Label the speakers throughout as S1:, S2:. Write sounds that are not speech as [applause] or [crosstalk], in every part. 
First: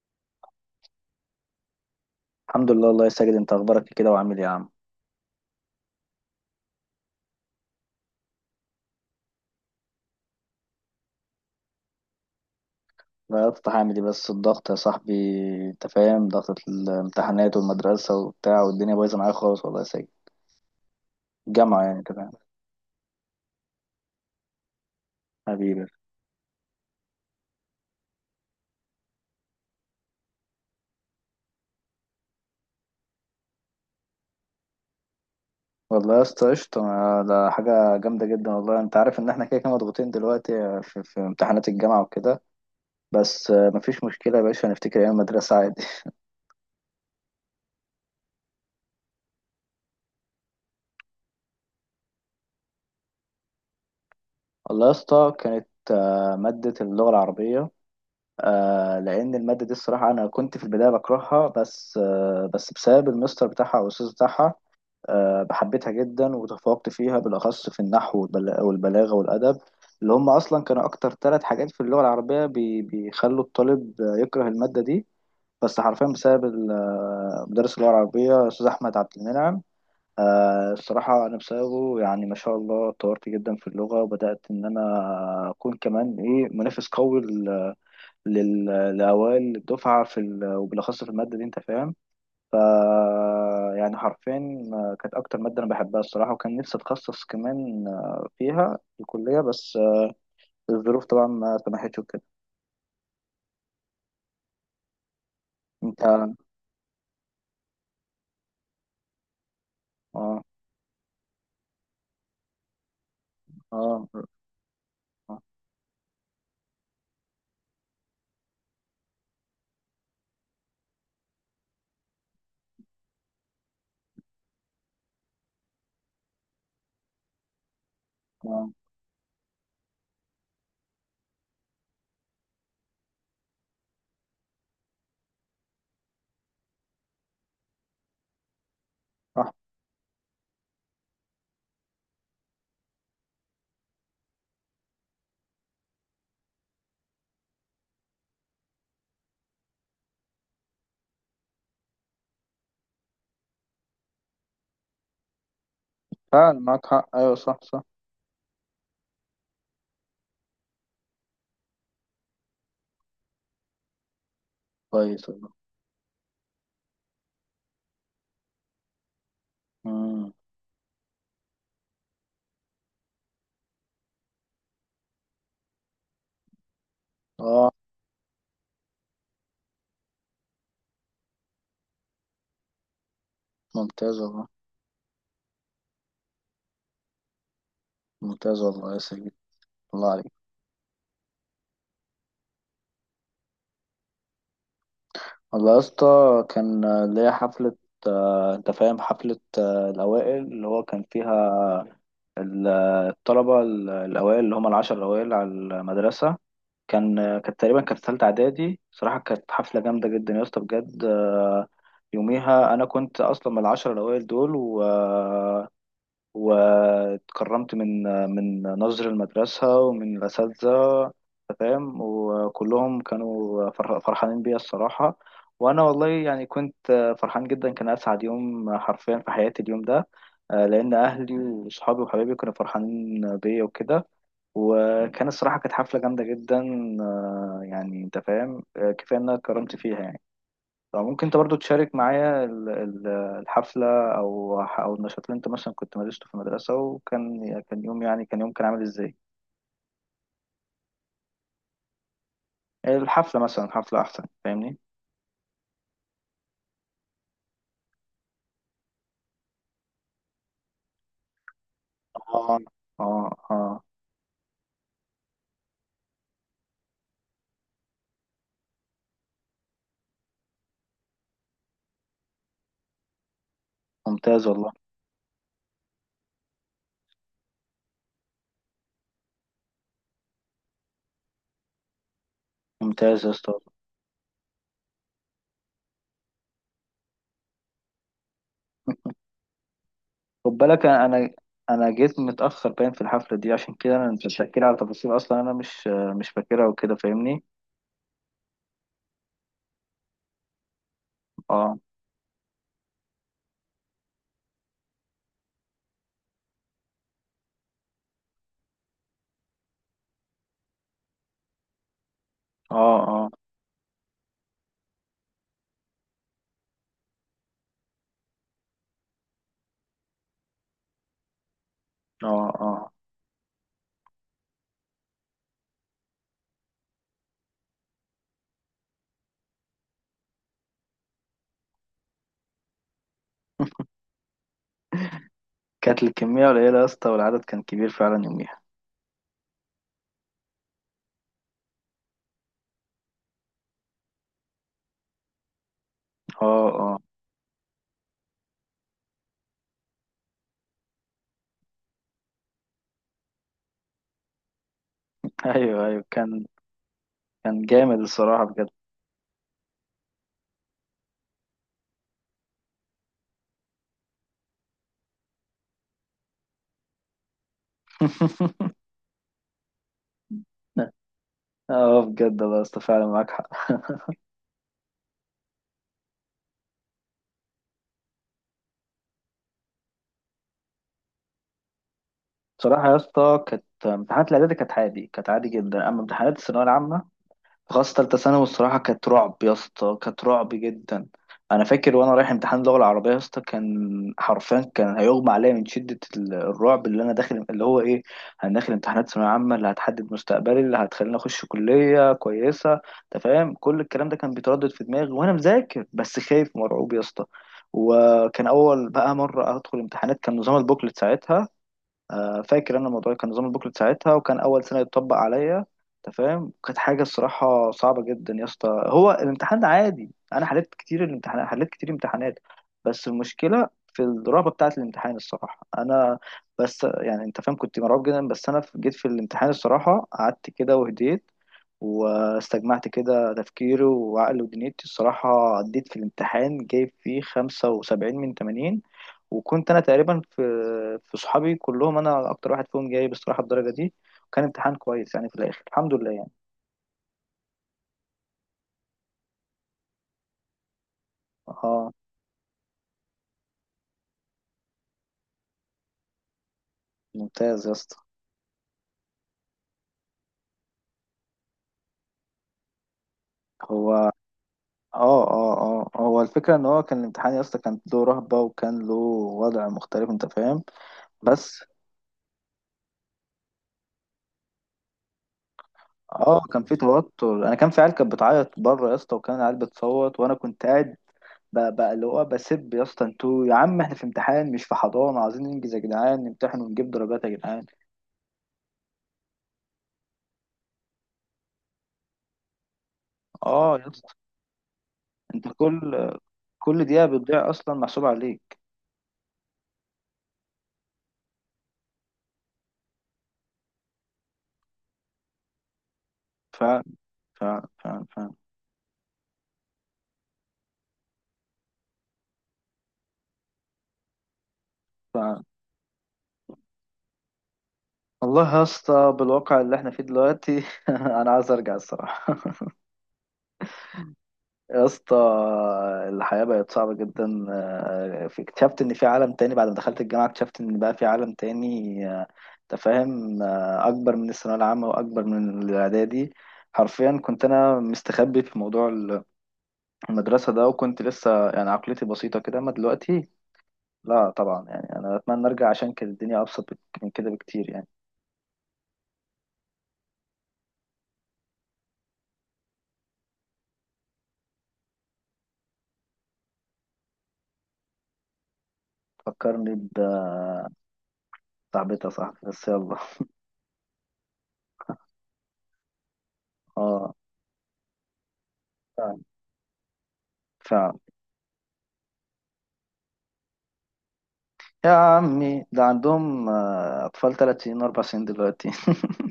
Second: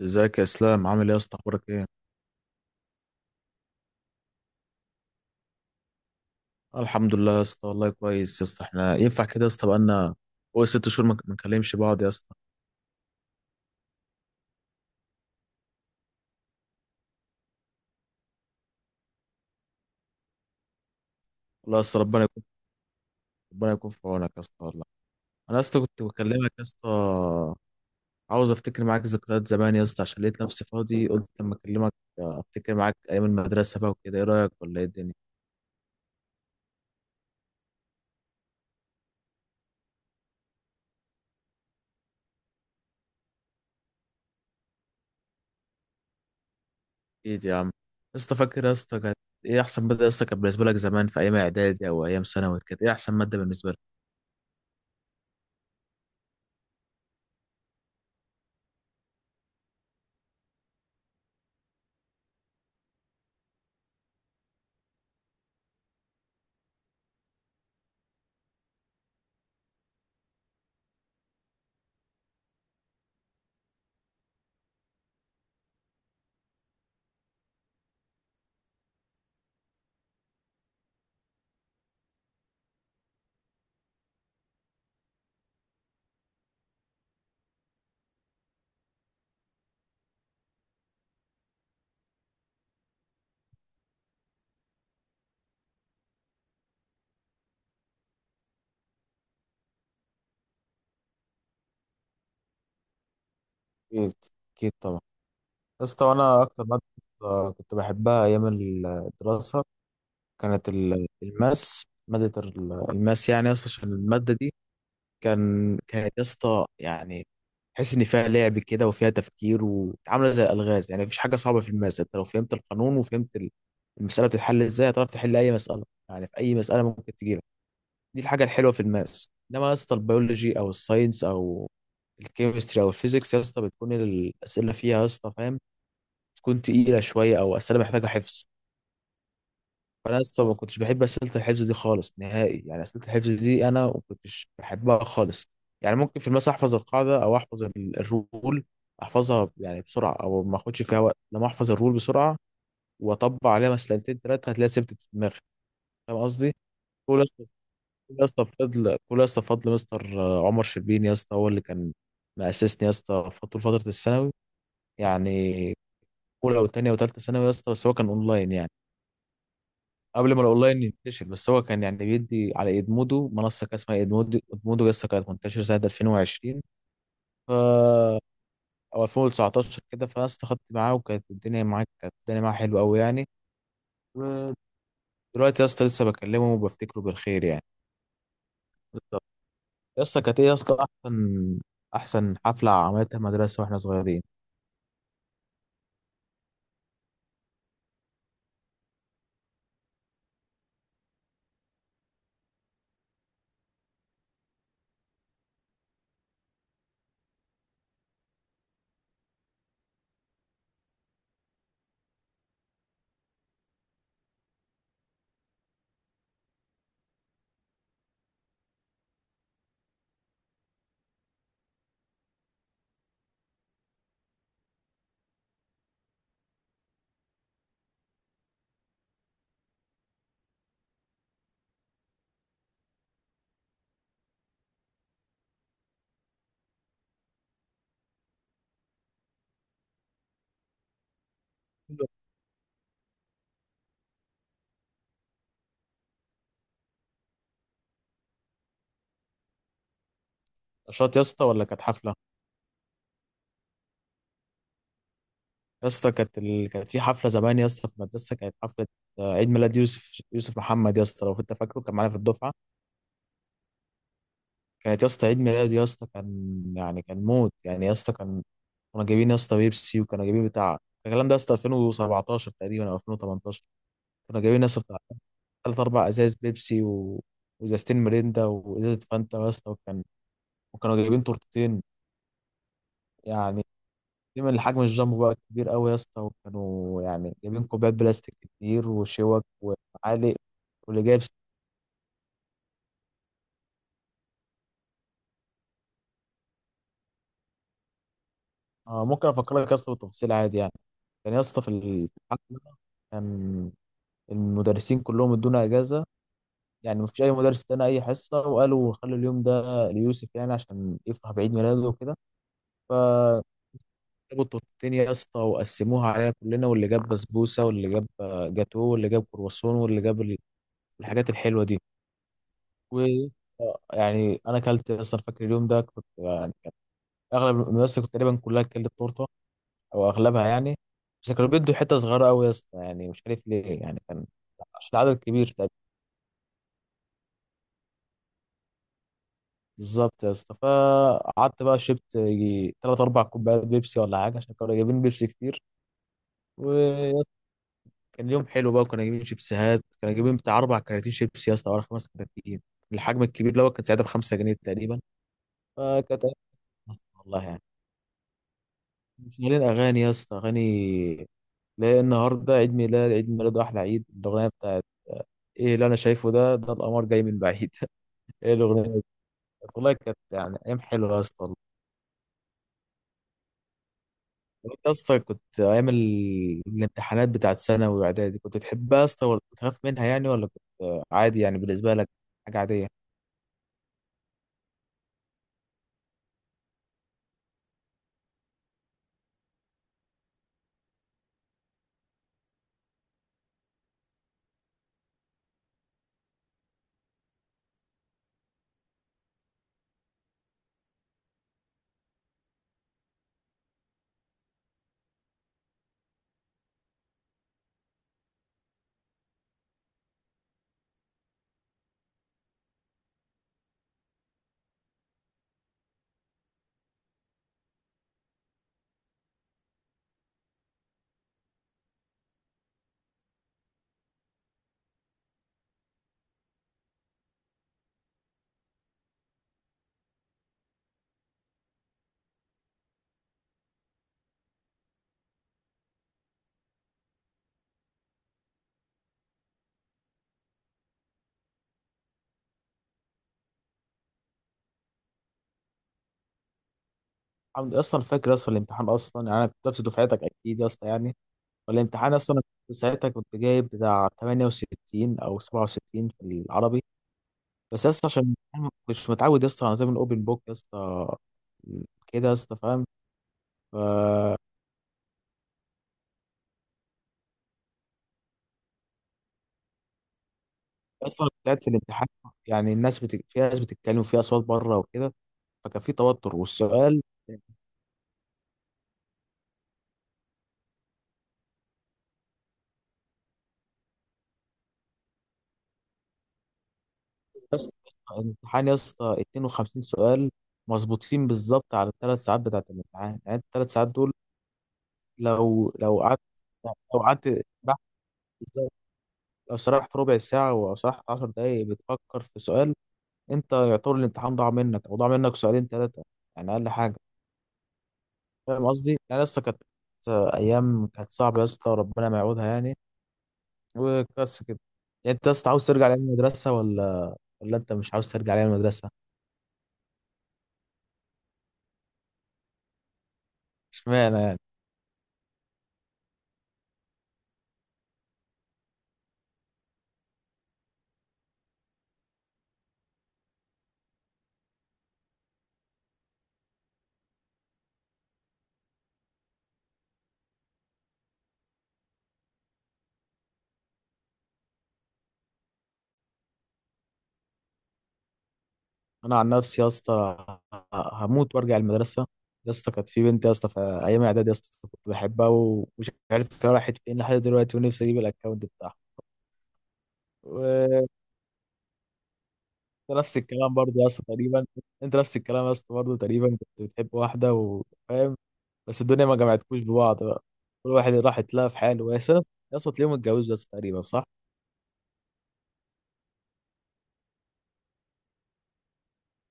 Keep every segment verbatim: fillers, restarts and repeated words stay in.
S1: ازيك يا اسلام؟ عامل ايه يا اسطى؟ اخبارك ايه؟
S2: الحمد لله الله يسجد. انت اخبارك كده وعامل ايه يا عم؟
S1: آه، الحمد لله يا اسطى، والله كويس يا اسطى. احنا ينفع كده يا اسطى؟ بقالنا فوق ست شهور ما ما نكلمش بعض يا اسطى.
S2: غيرت هعمل ايه بس الضغط يا صاحبي. انت فاهم ضغط الامتحانات والمدرسه وبتاع والدنيا بايظه معايا خالص والله يا ساجد.
S1: والله يا
S2: الجامعه، يعني
S1: اسطى،
S2: انت
S1: ربنا
S2: فاهم.
S1: يكون ربنا يكون في عونك يا اسطى والله. انا يا اسطى
S2: حبيبي.
S1: كنت بكلمك يا اسطى، عاوز افتكر معاك ذكريات زمان يا اسطى، عشان لقيت نفسي فاضي قلت اما اكلمك. آه، افتكر معاك ايام المدرسه بقى وكده، ايه رايك ولا ايه الدنيا؟
S2: والله يا اسطى قشطه، ما- ده حاجه جامده جدا والله. انت عارف ان احنا كده كده مضغوطين دلوقتي في, في امتحانات الجامعه وكده. بس آه، مفيش مشكله يا باشا، هنفتكر ايام المدرسه عادي.
S1: اكيد يا عم يا اسطى، فاكر يا اسطى كانت ايه احسن ماده يا اسطى كانت بالنسبه لك زمان؟ في ايام اعدادي او ايام ثانوي، كانت ايه احسن ماده بالنسبه لك؟
S2: [laughs] والله يا اسطى كانت آه، ماده اللغه العربيه. آه، لان الماده دي الصراحه انا كنت في البدايه بكرهها، بس آه بس بسبب المستر بتاعها او الاستاذ بتاعها آه بحبتها جدا وتفوقت فيها، بالاخص في النحو والبلا- والبلاغه والادب، اللي هم اصلا كانوا اكتر ثلاث حاجات في اللغه العربيه بي بيخلوا الطالب يكره الماده دي. بس حرفيا بسبب ال- آه، مدرس اللغه العربيه الاستاذ احمد عبد المنعم. آه، الصراحه انا بسببه يعني ما شاء الله اتطورت جدا في اللغه، وبدات ان انا اكون كمان ايه منافس قوي لل- لأوائل الدفعة في ال... وبالأخص في المادة دي أنت فاهم. ف يعني حرفيا آه، كانت أكتر مادة أنا بحبها الصراحة، وكان نفسي أتخصص كمان، آه، فيها في الكلية، بس آه، الظروف طبعا ما سمحتش وكده.
S1: اكيد اكيد طبعا. يا
S2: أنت
S1: اسطى
S2: آه.
S1: وانا اكتر ماده آه، كنت بحبها ايام الدراسه
S2: آه.
S1: كانت ال- الماس، ماده ال- الماس يعني يا اسطى. عشان
S2: آه
S1: الماده دي
S2: آه،
S1: كان كانت يا اسطى يعني تحس ان فيها لعب كده وفيها تفكير وعامله زي الالغاز، يعني مفيش حاجه صعبه في الماس. انت لو فهمت القانون وفهمت ال- المساله بتتحل ازاي، هتعرف تحل اي مساله يعني، في اي مساله ممكن تجيلك. دي الحاجه
S2: آه،
S1: الحلوه في الماس، انما يا اسطى البيولوجي او الساينس او الكيمستري او الفيزيكس يا اسطى بتكون الاسئله فيها يا اسطى فاهم، تكون تقيله شويه، او اسئله محتاجه حفظ.
S2: صح.
S1: فانا اصلا ما كنتش بحب اسئله الحفظ دي خالص نهائي، يعني اسئله الحفظ دي انا ما كنتش بحبها خالص. يعني ممكن في المسا احفظ القاعده او احفظ ال- الرول، احفظها يعني بسرعه او ما اخدش فيها وقت، لما احفظ الرول بسرعه واطبق عليها مسألتين ثلاثه هتلاقيها ثبتت في دماغي. فاهم قصدي؟
S2: فعلا معاك حق،
S1: كل يا
S2: أيوه
S1: اسطى
S2: صح صح.
S1: كل يا اسطى بفضل كل يا اسطى بفضل مستر عمر شربين يا اسطى، هو اللي كان مأسسني يا اسطى طول فتره الثانوي،
S2: كويس
S1: يعني
S2: والله.
S1: اولى وثانيه وثالثه ثانوي يا اسطى. بس هو كان اونلاين يعني
S2: مم.
S1: قبل ما الاونلاين ينتشر، بس هو كان يعني بيدي على ادمودو، منصه كان اسمها ادمودو. ادمودو لسه كانت منتشره سنه ألفين وعشرين ف
S2: آه.
S1: او ألفين وتسعتاشر كده، فانا استخدت معاه، وكانت الدنيا معاه كانت الدنيا معاه حلوه قوي يعني.
S2: ممتاز والله.
S1: ودلوقتي يا اسطى لسه بكلمه وبفتكره بالخير يعني.
S2: ممتاز والله يا
S1: بالظبط.
S2: سيدي.
S1: يا
S2: الله
S1: اسطى
S2: عليك.
S1: كانت ايه يا اسطى احسن احسن حفله عملتها مدرسه واحنا صغيرين؟
S2: والله يا اسطى كان آه، ليا حفلة، آه، أنت فاهم حفلة آه، الأوائل اللي هو كان فيها ال- الطلبة ال- الأوائل اللي هم العشر الأوائل على المدرسة. كان كانت تقريبا كانت تالتة إعدادي. صراحة كانت حفلة جامدة جدا يا اسطى بجد. آه، يوميها أنا كنت أصلا من العشر الأوائل دول، و واتكرمت من من نظر المدرسة ومن الأساتذة. أنت فاهم، وكلهم كانوا فرح- فرحانين بيا الصراحة. وأنا والله يعني كنت فرحان جدا، كان أسعد يوم حرفيا في حياتي اليوم ده. آه، لأن أهلي وصحابي وحبايبي كانوا فرحانين بيا وكده. وكان الصراحة كانت حفلة جامدة جدا. آه، يعني أنت فاهم، آه، كفاية إن أنا اتكرمت فيها يعني. فممكن انت برضو تشارك معايا ال- ال- الحفلة او او النشاط اللي انت مثلا كنت مارسته في المدرسة، وكان كان يوم، يعني كان يوم كان عامل ازاي؟
S1: نشاط يا اسطى ولا كانت حفله؟
S2: الحفلة مثلا، حفلة احسن، فاهمني.
S1: يا اسطى كانت ال... كانت في حفله زمان يا اسطى في المدرسه، كانت حفله آه، عيد ميلاد يوسف. يوسف محمد يا اسطى، لو انت فاكره، كان معانا في الدفعه.
S2: اه. اه. اه.
S1: كانت يا اسطى عيد ميلاد يا اسطى، كان يعني كان موت يعني يا اسطى. كان كنا جايبين يا اسطى بيبسي، وكنا جايبين بتاع الكلام ده يا اسطى ألفين وسبعتاشر تقريبا او ألفين وتمنتاشر. كنا
S2: ممتاز
S1: جايبين يا
S2: والله.
S1: اسطى بتاع ثلاث اربع ازاز بيبسي و... وازازتين ميريندا وازازه فانتا يا اسطى. وكان وكانوا جايبين تورتتين،
S2: ممتاز يا اسطى.
S1: يعني دايما الحجم الجامبو بقى كبير قوي يا اسطى، وكانوا يعني جايبين كوبايات بلاستيك كتير وشوك وعالق.
S2: خد بالك
S1: واللي
S2: انا
S1: جايب.
S2: انا أنا جيت متأخر باين في الحفلة دي، عشان كده انا انت بتحكي لي على تفاصيل اصلا انا مش مش فاكرها وكده فاهمني.
S1: آه، ممكن افكر لك يا اسطى بالتفاصيل عادي يعني. كان يا اسطى في
S2: اه
S1: الحفله، كان المدرسين كلهم ادونا اجازه، يعني مفيش اي مدرس ادانا اي حصه، وقالوا خلوا اليوم ده ليوسف يعني عشان يفرح بعيد ميلاده وكده.
S2: اه. اه
S1: فجابوا التورتين يا اسطى وقسموها علينا كلنا، واللي جاب بسبوسه، واللي جاب آه، جاتوه، واللي جاب كرواسون، واللي جاب ال- الحاجات الحلوه دي.
S2: اه اه.
S1: و آه، يعني انا اكلت اصلا، فاكر اليوم ده كنت يعني كان اغلب المدرسه كنت تقريبا كلها اكلت تورته او اغلبها يعني. بس كانوا بيدوا حته صغيره قوي يا اسطى، يعني مش عارف ليه، يعني كان عشان عدد كبير.
S2: كانت الكمية قليلة يا اسطى، والعدد كان كبير فعلا يوميها.
S1: بالظبط يا اسطى، فقعدت بقى شربت يجي تلات أربع كوبايات بيبسي ولا حاجة، عشان كانوا جايبين بيبسي كتير.
S2: اه اه.
S1: ويا اسطى كان يوم حلو بقى، وكنا جايبين شيبسيهات، كنا جايبين بتاع أربع كراتين شيبسي يا اسطى ولا خمس كراتين، الحجم الكبير اللي هو كان ساعتها بخمسة جنيه تقريبا.
S2: [laughs] ايوه ايوه
S1: فكانت أيام
S2: كان.
S1: مصر والله يعني،
S2: كان جامد الصراحة بجد.
S1: شغالين أغاني يا اسطى. أغاني لا النهاردة عيد ميلاد عيد ميلاد وأحلى عيد. الأغنية بتاعت ايه اللي انا شايفه ده، ده القمر جاي من بعيد. [laughs] ايه الاغنيه دي؟ والله كانت يعني ايام
S2: [laughs]
S1: حلوه يا اسطى.
S2: اه بجد، الله يا اسطى فعلا معاك حق. [laughs]
S1: وانت يا اسطى كنت ايام ال- الامتحانات بتاعت ثانوي واعدادي كنت بتحبها يا اسطى، ولا كنت بتخاف منها يعني، ولا كنت عادي يعني بالنسبه لك حاجه عاديه؟
S2: بصراحة يا اسطى كانت امتحانات الإعدادي كانت عادي كانت عادي جدا، أما امتحانات الثانوية العامة خاصة تالتة ثانوي، الصراحة كانت رعب يا اسطى، كانت رعب جدا. أنا فاكر وأنا رايح امتحان اللغة العربية يا اسطى، كان حرفيا كان هيغمى عليا من شدة ال- الرعب اللي أنا داخل اللي هو إيه، أنا داخل امتحانات ثانوية عامة اللي هتحدد مستقبلي، اللي هتخليني أخش كلية كويسة. أنت فاهم كل الكلام ده كان بيتردد في دماغي وأنا مذاكر، بس خايف مرعوب يا اسطى. وكان أول بقى مرة أدخل امتحانات، كان نظام البوكلت ساعتها. آه، فاكر انا الموضوع، كان نظام البوكلت ساعتها وكان اول سنه يتطبق عليا. انت فاهم كانت حاجه الصراحه صعبه جدا يا اسطى. هو الامتحان عادي، انا حليت كتير الامتحانات، حليت كتير امتحانات، بس المشكله في الرهبه بتاعه الامتحان الصراحه. انا بس يعني انت فاهم كنت مرعوب جدا، بس انا في- جيت في الامتحان الصراحه، قعدت كده وهديت، واستجمعت كده تفكيري وعقلي ودنيتي الصراحة، عديت في الامتحان جايب فيه خمسة وسبعين من تمانين. وكنت انا تقريبا في في صحابي كلهم انا اكتر واحد فيهم جايب الصراحه الدرجه دي، وكان امتحان كويس يعني في الاخر، الحمد لله يعني.
S1: عم- اصلا فاكر اصلا الامتحان اصلا، يعني انا كنت نفس دفعتك اكيد يا اسطى يعني.
S2: اه.
S1: والامتحان اصلا انا كنت ساعتها كنت جايب بتاع تمانية وستين او سبعة وستين في العربي،
S2: ممتاز يا
S1: بس يا
S2: اسطى.
S1: اسطى عشان أنا مش متعود يا اسطى على نظام الاوبن بوك يا اسطى كده، يا اسطى فاهم.
S2: هو اه. اه. اه، هو الفكره ان هو كان الامتحان يا اسطى كان له رهبه وكان له وضع مختلف، انت فاهم.
S1: اصلا كنت قاعد
S2: بس
S1: في الامتحان، يعني الناس بت... في ناس بتتكلم وفي اصوات بره وكده، فكان في توتر.
S2: اه. كان في
S1: والسؤال
S2: توتر، انا كان في عيال كانت بتعيط بره يا اسطى، وكان العيال بتصوت وانا كنت قاعد ب- بقى اللي هو بسب يا اسطى، انتوا يا عم احنا في امتحان مش في حضانه، عايزين ننجز يا جدعان، نمتحن ونجيب درجات يا
S1: يا
S2: جدعان.
S1: اسطى، الامتحان يا اسطى اتنين وخمسين سؤال مظبوطين بالظبط على الثلاث ساعات بتاعت الامتحان، يعني الثلاث
S2: اه يا
S1: ساعات دول
S2: اسطى. انت
S1: لو لو
S2: كل
S1: قعدت
S2: كل
S1: لو
S2: دقيقة
S1: قعدت سرحت.
S2: بتضيع أصلا محسوبة عليك.
S1: بالظبط، لو سرحت ربع ساعة أو سرحت عشر دقايق بتفكر في سؤال، أنت يعتبر الامتحان ضاع منك، أو ضاع منك سؤالين ثلاثة يعني،
S2: ف
S1: أقل حاجة.
S2: ف ف ف
S1: فاهم قصدي؟ يعني لسه كانت أيام كانت صعبة يا اسطى، ربنا ما يعودها يعني. وبس كده. يعني
S2: ف
S1: أنت يا اسطى عاوز ترجع لأيام المدرسة ولا ولا أنت مش عاوز ترجع لأيام
S2: والله يا
S1: المدرسة؟
S2: اسطى بالواقع اللي احنا فيه دلوقتي، [laughs] أنا عايز أرجع الصراحة
S1: اشمعنى يعني؟
S2: يا اسطى. الحياة بقت صعبة جدا. آه، في- اكتشفت إن في عالم تاني بعد ما دخلت الجامعة، اكتشفت إن بقى في عالم تاني. آه، أنت فاهم، آه، أكبر من الثانوية العامة وأكبر من الإعدادي. حرفيا كنت أنا مستخبي في موضوع المدرسة ده، وكنت لسه يعني عقليتي بسيطة كده، أما دلوقتي لا طبعا. يعني انا اتمنى ارجع عشان كانت الدنيا ابسط بك- من كده بكتير يعني.
S1: انا عن نفسي يا اسطى، هموت وارجع المدرسه. يا اسطى كانت في بنت يا اسطى في ايام اعدادي يا اسطى كنت بحبها، ومش عارف هي راحت فين لحد دلوقتي، ونفسي اجيب الاكونت بتاعها.
S2: فكرني
S1: وانت
S2: بصاحبتي يا صاحبي، بس يلا.
S1: نفس الكلام برضه يا اسطى تقريبا، انت نفس الكلام يا اسطى برضه تقريبا كنت بتحب
S2: اه.
S1: واحده وفاهم، بس الدنيا ما
S2: فعلا.
S1: جمعتكوش ببعض بقى. كل واحد
S2: فعلا.
S1: راح يتلاقى في حاله يا اسطى. يا اسطى تلاقيهم اتجوزوا يا اسطى تقريبا، صح.
S2: يا عمي ده عندهم، آه، اطفال ثلاث سنين اربع سنين دلوقتي. [laughs]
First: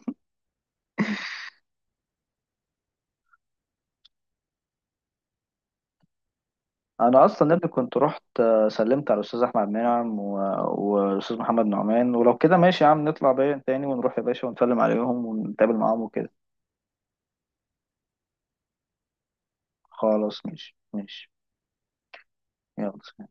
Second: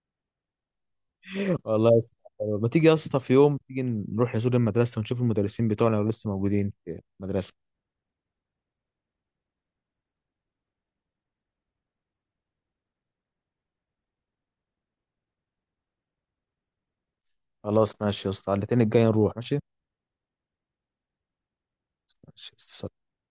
S1: والله يا اسطى، ما تيجي يا اسطى في يوم تيجي نروح نزور المدرسه ونشوف المدرسين بتوعنا لو لسه موجودين في
S2: انا اصلا
S1: المدرسه؟
S2: ابني كنت رحت، آه، سلمت على الاستاذ احمد منعم، و- والاستاذ محمد نعمان، ولو كده ماشي يا عم نطلع بيا تاني ونروح يا باشا ونسلم عليهم ونتقابل معاهم وكده.
S1: خلاص ماشي يا اسطى، على الاثنين الجاي نروح، ماشي
S2: خلاص ماشي ماشي.
S1: ماشي يا اسطى، سلام.
S2: يلا